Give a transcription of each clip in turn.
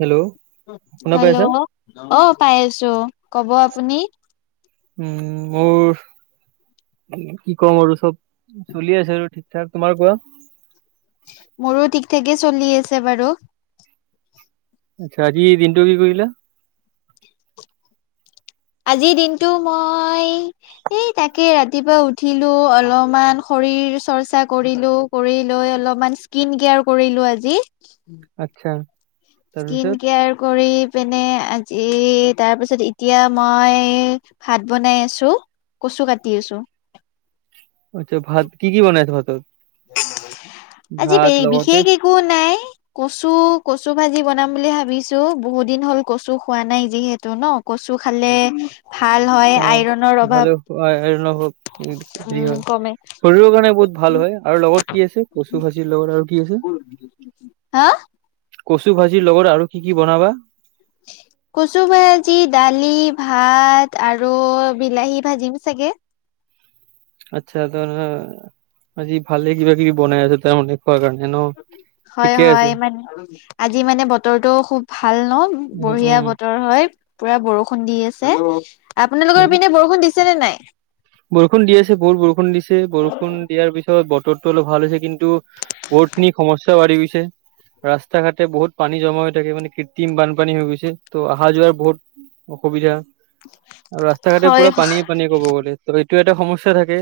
Hello শুনা hello পাইছা? অ' পাই আছো ক'ব আপুনি। উম, মোৰ কি কম আৰু চব। চলি আছে আৰু ঠিক ঠাক, তোমাৰ কোৱা। মোৰো ঠিক ঠাকে চলি আছে বাৰু। আচ্ছা আজি দিনটো কি কৰিলা? আজিৰ দিনটো মই এই তাকে ৰাতিপুৱা উঠিলো, অলপমান শৰীৰ চৰ্চা কৰিলো। কৰি লৈ অলপমান স্কিন কেয়াৰ কৰিলো আজি। আচ্ছা। স্কিন তাৰপিছত কেয়াৰ কৰি পিনে এই তাৰপিছত এতিয়া মই ভাত বনাই আছো। কচু কাটি আছো। আচ্ছা ভাত কি কি বনাই আছা ভাতত? আজি ভাত লগতে বিশেষ একো নাই। কচু কচু ভাজি বনাম বুলি ভাবিছো বহুত দিন হল কচু খোৱা নাই যিহেতু ন। কচু খালে ভাল হয় অ আইৰনৰ অভাৱ ভালে আইৰণ হওক, হেৰি উম হয় কমে। শৰীৰৰ কাৰণে বহুত ভাল হয়। আৰু লগত কি আছে কচু ভাজিৰ লগত আৰু কি আছে? হা কচু ভাজিৰ লগত আৰু কি কি বনাবা? [inaudible] কচু ভাজি দালি ভাত আৰু বিলাহী ভাজিম চাগে। আচ্ছা ত' আজি ভালে কিবা কিবি বনাই আছে তাৰমানে। [inaudible] হয়, ঠিকে আছে। হয় মানে আজি মানে বতৰটো খুব ভাল ন উম বঢ়িয়া উম বতৰ। হয় পুৰা বৰষুণ দি আছে। আপোনালোকৰ পিনে বৰষুণ দিছে নে নাই? বৰষুণ দি আছে বহুত বৰষুণ দিছে। বৰষুণ দিয়াৰ পিছত বতৰটো অলপ ভাল হৈছে। কিন্তু বহুতখিনি সমস্যা বাঢ়ি গৈছে। ৰাস্তা ঘাটে বহুত পানী জমা হৈ থাকে মানে কৃত্ৰিম বানপানী হৈ গৈছে। ত' অহা যোৱাৰ বহুত অসুবিধা আৰু ৰাস্তা ঘাটে হয় পুৰা পানীয়ে পানীয়ে ক'ব গ'লে। ত' এইটো এটা সমস্যা থাকে।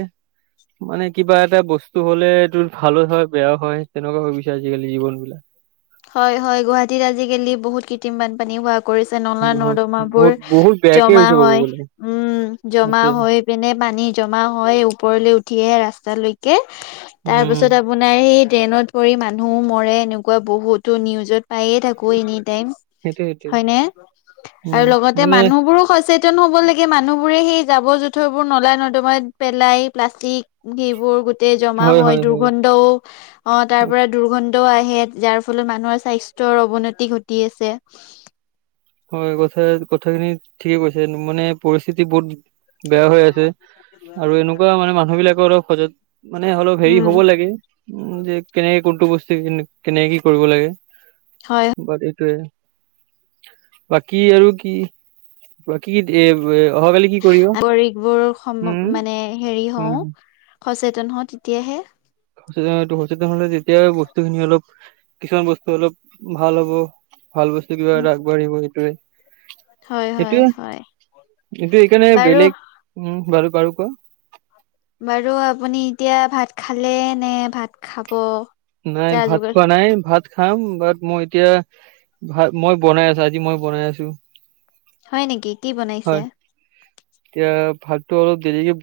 মানে কিবা এটা বস্তু হ'লে এইটো ভালো হয় বেয়াও হয় তেনেকুৱা হৈ পৰিছে আজিকালি জীৱনবিলাক। হয়, হয় গুৱাহাটীত আজিকালি বহুত কৃত্ৰিম বানপানী হোৱা কৰিছে নলা বহুত নৰ্দমাবোৰ বহুত বহুত বেয়াকে জমা হৈছে ক'ব হয় গ'লে উম জমা সেইটোৱে হয় পিনে পানী জমা হয় ওপৰলৈ উঠি আহে ৰাস্তালৈকে। তাৰ উম পাছত আ আপোনাৰ সেই ট্ৰেইনত পৰি মানুহো মৰে এনেকুৱা বহুতো নিউজত পায়ে থাকো এনি টাইম। সেইটোৱে সেইটোৱে হয়নে? আৰু উম লগতে মানে মানুহবোৰো সচেতন হ'ব লাগে। মানুহবোৰে সেই জাবৰ জোঁথৰবোৰ নলা নৰ্দমাত পেলাই প্লাষ্টিক সেইবোৰ গোটেই জমা হয় দুৰ্গন্ধও, অ' তাৰ পৰা দুৰ্গন্ধও আহে যাৰ ফলত মানুহৰ স্বাস্থ্যৰ অৱনতি ঘটি আছে। হয় কথা কথাখিনি ঠিকে কৈছে মানে পৰিস্থিতি বহুত বেয়া হৈ আছে আৰু এনেকুৱা মানে মানুহ বিলাকৰ অলপ সজাগ মানে অলপ হেৰি উম হ'ব লাগে উম যে কেনেকে কোনটো বস্তু কেনেকে কি কৰিব লাগে হয়। বাট এইটোৱে বাকী আৰু কি? বাক কি- অহাকালি কি কৰিব নাগৰিকবোৰ সম উম' মানে হেৰি হওঁ উম' সচেতন হওঁ তেতিয়াহে সচেতনটো সচেতন হলে যেতিয়া বস্তুখিনি অলপ কিছুমান বস্তু অলপ ভাল হ'ব, ভাল বস্তু কিবা উম এটা আগবাঢ়িব সেইটোৱে। হয় হয় এইটোয়ে হয় এইটো কাৰণে বাৰু বেলেগ উ' বাৰু। বাৰু কোৱা বাৰু আপুনি এতিয়া ভাত খালে নে ভাত খাব? নাই যা ভাত যোগাৰ খোৱা নাই। ভাত খাম, বাট মই এতিয়া ভা মই বনাই আছো আজি মই বনাই আছো। হয় নেকি, কি বনাইছে? হয় এতিয়া ভাতটো অলপ দেৰিকে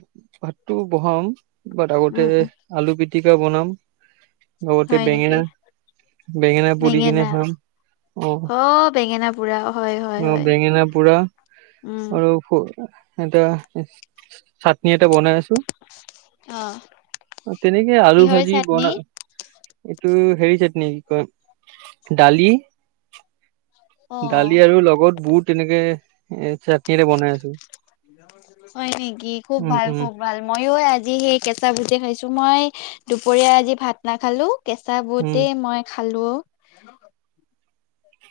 ভাতটো বহাম। বাট আগতে, উম উম আলু পিটিকা বনাম। লগতে হয় নেকি বেঙেনা, বেঙেনা পুৰি কিনে খাম। অহ' অ বেঙেনা পুৰা হয় হয় আ হয় বেঙেনা পোৰা উম আৰু স-এটা চা- চাটনি এটা বনাই আছো তেনেকে আলু কিহৰ ভাজি চাটনি বনা এইটো হেৰি চাটনি কি কয়, দালি অ দালি আৰু লগত বুট এনেকে এ চা হয় নেকি? খুব উম ভাল উম খব ভাল ময়ো আজি সেই কেঁচা বুটে খাইছো। মই দুপৰীয়া আজি ভাত নাখালো। কেঁচা উম বুটেই মই খালোঁ।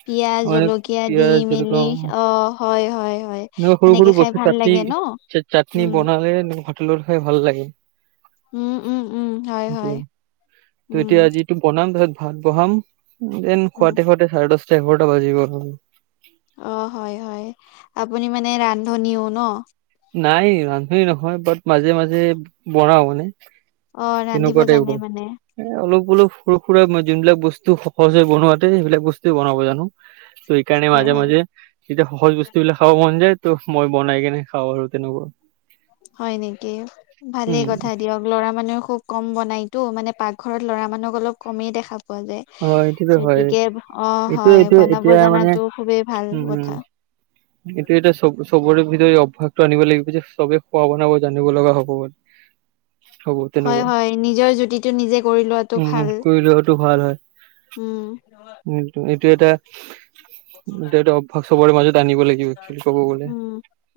পিয়াজ, অ জলকীয়া দি পিয়াজ মেলি জলকীয়া অ' হয় হয় হয়। এনেকুৱা সৰু সেনেকে সৰু খাই বস্তু ভাল লাগে ন চাটনি- চাটনি উম বনালে ভাতৰ লগত খাই ভাল লাগে। উম উম উম হয় হয় সেইটোৱে উম ত'এতিয়া আজি এইটো বনাম তাৰ পাছত ভাত বঢ়াম। দেন উম খুৱাওতে খুৱাওতে চাৰে দশটা এঘাৰটা বাজি গ'ল হ'ল। অ' হয় হয়। আপুনি মানে ৰান্ধনীও ন? নাই ৰান্ধনী নহয়, বাট মাজে মাজে বনাও মানে অ ৰান্ধিব তেনেকুৱা জানে টাইপৰ, মানে এ- অলপ অলপ সৰু সুৰা মা যোনবিলাক বস্তু সজে বনোৱাতে সেইবিলাক বস্তু বনাব জানো। ত' সেইকাৰণে হয় মাজে হয় মাজে তেতিয়া সহজ বস্তু বিলাক খাব মন যায়। ত' মই বনাই কেনে খাওঁ আৰু তেনেকুৱা হয় নেকি? উম ভালেই কথা দিয়ক। ল'ৰা মানুহে খুব কম বনাইতো, মানে পাকঘৰত ল'ৰা মানুহক অলপ কমেই দেখা পোৱা যায়। অ এইটোতো হয় যতিকে অ' এইটো হয় এইটো বনাব এতিয়া মানে জানাটো খুবেই ভাল কথা। সেইটো এটা চব চবৰে ভিতৰত এই অভ্যাসটো আনিব লাগিব যে চবে খোৱা বনাব জানিব লগা হ'ব গৈ [inaudible] হয় হয়। নিজৰ জুতিটো নিজে কৰি লোৱাটো উম ভাল। কৰি উম'- উ'- এইটো এটা, এইটো এটা অভ্যাস চবৰে মাজত আনিব লাগিব ক'ব গ'লে উম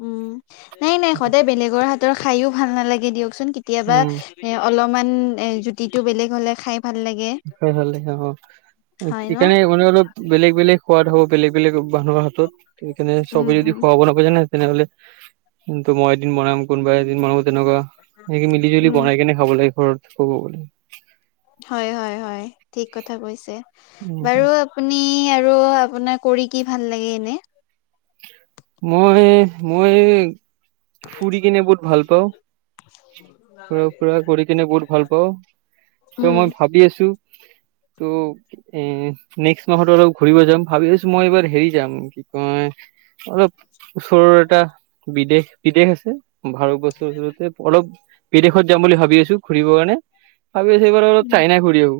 উম'- নাই নাই সদায় বেলেগৰ হাতৰ খাইও ভাল নালাগে দিয়কচোন কেতিয়াবা উম এ' অলপমান এ'- জুতিতটো বেলেগ হ'লে খাই ভাল লাগে। খাই ভাল লাগে অ'- হয় ন এইকাৰণে অলপ অলপ বেলেগ বেলেগ সোৱাদ হ'ব, বেলেগ বেলেগ মানুহৰ তত সেইকাৰণে উম চবে যদি উম খুৱাব ন? বুজা নাই তেনেহলে, কিন্তু মই এদিন বনাম কোনোবাই এদিন বনাব তেনেকুৱা। সেনেকে মিলি জুলি উম বনাই কিনে খাব লাগিব আৰু ক'ব গলে হয়, হয়, হয়। ঠিক কথা কৈছে, উম বাৰু আ আপুনি আৰু আপোনা কৰি কি ভাল লাগে এনেই? মই মই ফুৰি কিনে বহুত ভাল পাওঁ। ফুৰা ফুৰা কৰি কিনে বহুত ভাল পাওঁ। ত' উম মই ভাবি আছো তো, এ নেক্সট মাহত অলপ ঘুৰিব যাম, ভাবি আছো মই এইবাৰ হেৰি যাম, কি কয় অলপ ওচৰৰ এটা বিদেশ, বিদেশ আছে। ভাৰত [unintelligible] অলপ বিদেশত যাম বুলি ভাবি আছো, ঘুৰিবৰ কাৰণে। ভাবি আছো এইবাৰ অলপ চাইনাই ঘুৰি আহো।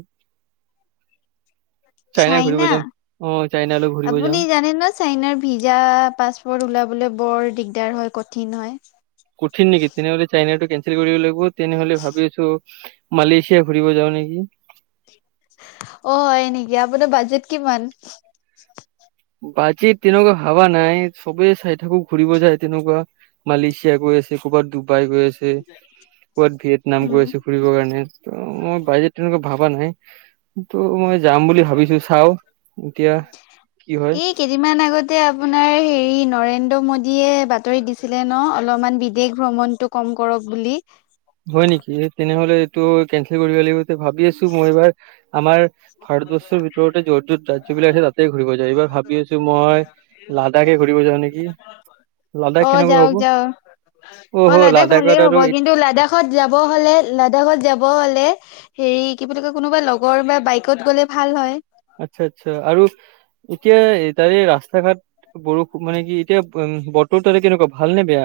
ঘূৰিব চাইনা? যাম অ চাইনালৈ ঘূৰিব যাম আপুনি জানে ন চাইনাৰ ভিজা, পাছপৰ্ট ওলাবলে বৰ দিগদাৰ হয়, কঠিন হয়। কঠিন নেকি? তেনেহলে চাইনাটো কেনচেল কৰিব লাগিব। তেনেহলে ভাবি আছো মালয়েছিয়া ঘুৰিব যাও নেকি অ', হয় নেকি, আপোনাৰ বাজেট কিমান? বাজেট তেনেকুৱা ভাৱা নাই, চবে চাই থাকো ঘুৰিব যাই তেনেকুৱা। মালয়েছিয়া গৈ ক'বাত ডুবাই গৈ আছে, ক'বাত ভিয়েটনাম উম গৈ আছে ফুৰিবৰ কাৰণে ত' মই বাজেট তেনেকুৱা ভাবা নাই। কিন্তু মই যাম বুলি ভাবিছো চাও, এতিয়া কি হয় [inaudible] কেইদিনমান আগতে আপোনাৰ হেৰি নৰেন্দ্ৰ মোদীয়ে বাতৰি দিছিলে ন' অলপমান বিদেশ ভ্ৰমণ টো কম কৰক বুলি। হয় নেকি? তেনেহ'লে এইটোও কেনচেল কৰিব লাগিব। ভাবি আছো মই এইবাৰ আমাৰ ভাৰতবৰ্ষৰ ভিতৰতে যত-যত ৰাজ্যবিলাক আছে তাতে ঘুৰিব যায় এইবাৰ ভাবি আছো মই লাডাখে ঘুৰিব যাওঁ নেকি? অ লাডাখ কেনেকুৱা যাওক হ'ব? যাওক অ অহো, লাডাখ ভালেই লাডাখত হ'ব আৰু কিন্তু লাডাখত যাব হ'লে, লাডাখত যাব হ'লে, হেৰি কি বুলি কয়, কোনোবা লগৰ বা বাইক কত গ'লে ভাল হয়। আটচ্ছা, আটচ্ছা। আৰু এতিয়া তাৰে ৰাস্তা ঘাট বৰষুণ মানে কি, এতিয়া উম, বতৰটো তাৰে কেনেকুৱা? ভাল নে বেয়া?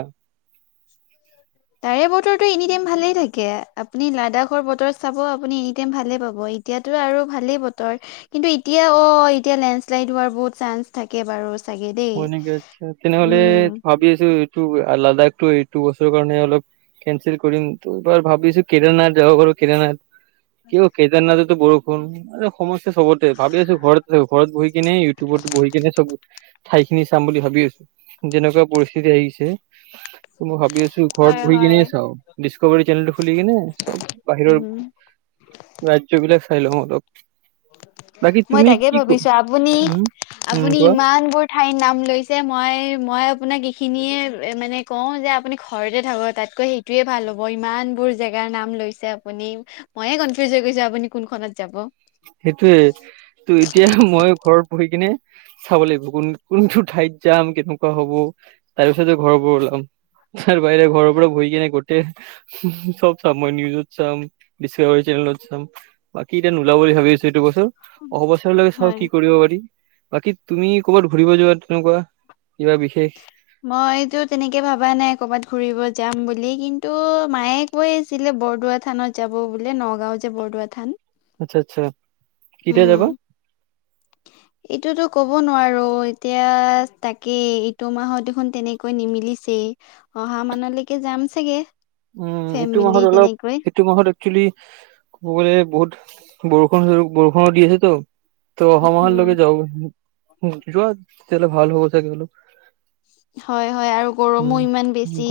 তাৰে বতৰটো এনি টাইম ভালে থাকে, আপুনি লাডাখৰ বতৰ চাব আপুনি এনি টাইম ভালে পাব। এতিয়াতো আৰু ভালেই বতৰ। কিন্তু এতিয়া অ', এতিয়া লেণ্ডশ্লাইড হোৱাৰ বহুত চান্স থাকে বাৰু চাগে দেই হয় নেকি? আটচ্ছা। তেনেহ'লে উম ভাবি আছো এইটো, লাডাখটো এইটো বছৰৰ কাৰণে অলপ কেনচেল কৰিম ত'এইবাৰ ভাবিছো কেদাৰনাথ যাও কেদানাথ কিয় কেদাৰনাথতো বৰষুণ, আৰে সমস্যা চবতে ভাবি আছো ঘৰত ঘৰত বহি কিনে, ইউটিউবত বহি কিনে চব ঠাই খিনি চাম বুলি ভাবি আছো। যেনেকুৱা পৰিস্থিতি আহিছে মই ভাবি আছো ঘৰত হয় বহি হয় কিনে চাও। ডিস্কোভাৰী চেনেলটো খুলিকিনে, চব বাহিৰৰ উম ৰাজ্যবিলাক চাই লওঁ অলপ। বাকী মই তুমি তাকে কি ক ভাবিছো, আপুনি উম, উম, আপুনি কোৱা ইমানবোৰ ঠাই নাম লৈছে মই মই আপোনাক এইখিনিয়ে মানে কওঁ যে আপুনি ঘৰতে থাকক তাতকৈ সেই টোৱে ভাল হ'ব। ইমানবোৰ জেগাৰ নাম লৈছে আপুনি। মইয়ে কনফিউজ হৈ গৈছো আপুনি কোনখনত যাব। সেইটোয়ে। তো এতিয়া মই ঘৰত বহি কিনে চাব লাগিব। কোন-কোনটো ঠাইত যাম, কেনেকুৱা হ'ব, তাৰ পিছতে ঘৰৰ পৰা ওলাম। তাৰ বাহিৰে ঘৰৰ পৰা বহি কিনে গোটেই [unintelligible] চব চাম মই, নিউজত চাম, ডিস্কোভাৰী চেনেলত চাম। বাকী এতিয়া নোলাব বুলি ভাব [unintelligible] এইটো বছৰ। অহা বছৰ লৈ চাওঁ হয়। কি কৰিব পাৰি। বাকী তুমি ক'বাত ঘুৰিব যোৱা তেনেকুৱা, কিবা বিশেষ? মইতো তেনেকে ভাবা নাই ক'বাত ঘুৰিব যাম বুলি। কিন্তু মায়ে কৈ আছিলে বৰদোৱা থানত যাব বোলে। নগাঁও যে বৰদোৱা থান। আচ্ছা, আচ্ছা, কিতিয়া উম যাবা? এইটোতো ক'ব নোৱাৰো, এতিয়া তাকেই ইটো মাহত দেখোন তেনেকে কৈ নিমিলিছেই। অহা মানলৈকে যাম চাগে। উম। ইটো ফেমিলি মাহত অলপ তেনেকৈ। ইটো মাহত একচুলি ক'ব গলে বহুত বৰষুণ-বৰষুণ দি আছেতো। তো অহামাহৰ উম, লৈকে যাও যোৱাত জালে ভাল হব চাগে বোলো। হয়, হয়, আৰু গৰমো ইমান গ বেছি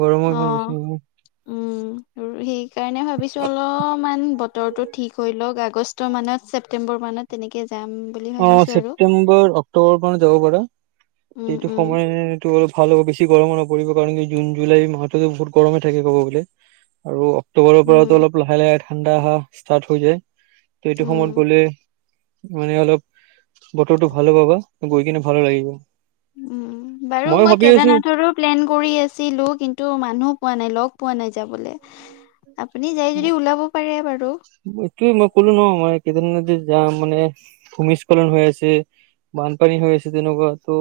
গৰমৰ ইমান বেছি অ'। [inaudible] সেই কাৰণে ভাবিছো অলপমান বতৰটো ঠিক হৈ লওক আগষ্টৰ মানত ছেপ্তেম্বৰ মানত। তেনেকে যাম। বুলি অ' ভাবিছো আৰু ছেপটেম্বৰ অক্টোবৰৰ পৰা যাব পাৰে উম যটো উম সময় মইটো অল ভাল হ'ব বেছি গৰমো নপৰিব কাৰণ কি জুন জুলাই মাহটোতো বহুত গৰমে থাকে ক'বোলে। [inaudible] আৰু অক্টোবৰৰ উম পৰাতো অলপ লাহে লাহে ঠাণ্ডা অহা ষ্টাৰ্ট হৈ যায়। ত' এইটো উম সময়ত গ'লে মানে অলপ বতৰটো ভাল পাবা গৈ কিনে ভাল লাগিব। উম, বাৰু মই ভাবি আছো কেদাৰনাথৰো প্লেন কৰি আছিলো কিন্তু মানুহো পোৱা নাই লগ পোৱা নাই যাবলৈ। আপুনি যাই অ যদি ওলাব পাৰে বাৰু এইটোয়ে মই ক'লো নহ মই কেদাৰনাথে যাম মানে ভূমিস্খলন হৈ আছে। বানপানী হৈ আছে তেনেকুৱা তো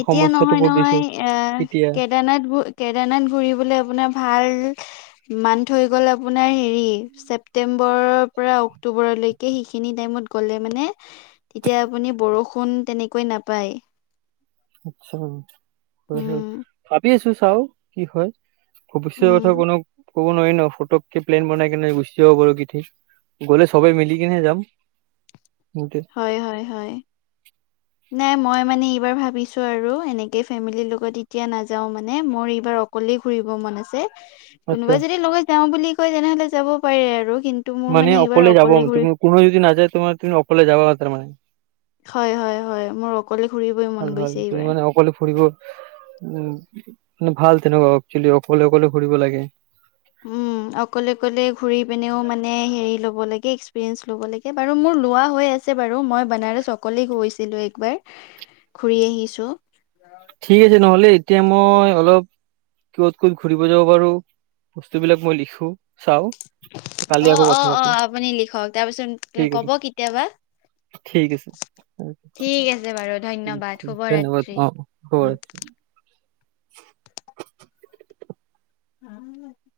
এতিয়া নহয় নহয় আহ কেতিয়া কেদাৰনাথ ব কেদনাথ ঘুৰিবলৈ আপোনাৰ ভাল মান্থ হৈ গ'ল আপোনাৰ হেৰি ছেপটেম্বৰৰ পৰা অক্টোবৰলৈকে। সেইখিনি টাইমত গ'লে মানে তেতিয়া আপুনি বৰষুণ তেনেকৈয় নাপায়। আচছা হয়, হয় উম, ভাবি আছো চাও কি হয়। ভৱিষ্যৰ কথা উম, কোনো ক'ব নোৱাৰি ন ফটককে প্লেন বনাই কিনে গুচি যাব পাৰু কিঠিক গ'লে সবে মিলি কেনে যাম। সেইটোৱে। হয়, হয়, হয়। [inaudible] নাই মই মানে এইবাৰ ভাবিছো আৰু এনেকে ফেমিলিৰ লগত এতিয়া নাযাও মানে মোৰ এইবাৰ অকলে ঘুৰিব মন আছে আচ্ছা কোনোবাই যদি লগত যাওঁ বুলি কয় তেনেহলে যাব পাৰে আৰু কিন্তু টো মোৰ মানে এইবাৰ অকলে ঘূৰি কোনো যদি নাযায় তোমাৰ তুমি অকলে যাব তাৰমানে। হয়, হয়, হয়, মোৰ অকলে ঘুৰিবই ভাল মন ভাল গৈছে তুমি এইবাৰ। মানে অকলে ফুৰিব উ, কিন্তু ভাল তেনেকুৱা এক্সলি অকলে অকলে ঘুৰিব লাগে। উম। অকলে কলে ঘুৰি পিনেও মানে হেৰি ল'ব লাগে এক্সপিৰিয়েন্ঞ্চ ল'ব লাগে বাৰু মোৰ লোৱা হৈ আছে। আছে বাৰু মই বনাৰস অকলেই গৈছিলো একবাৰ ঘুৰি আহিছো। ঠিক আছে নহ'লে এতিয়া মই অলপ ক'ত ক'ত ঘূৰিব যাব পাৰো বস্তুবিলাক মই লিখো চাওঁ। অ', অ', অ', আপুনি লিখক তাৰপিছত ঠিক আছে কব কেতিয়াবা। ঠিক আছে ঠিক আছে বাৰু ধন্যবাদ ধন্যবাদ শুভৰাত্ৰি। অ' উম। হব। [inaudible]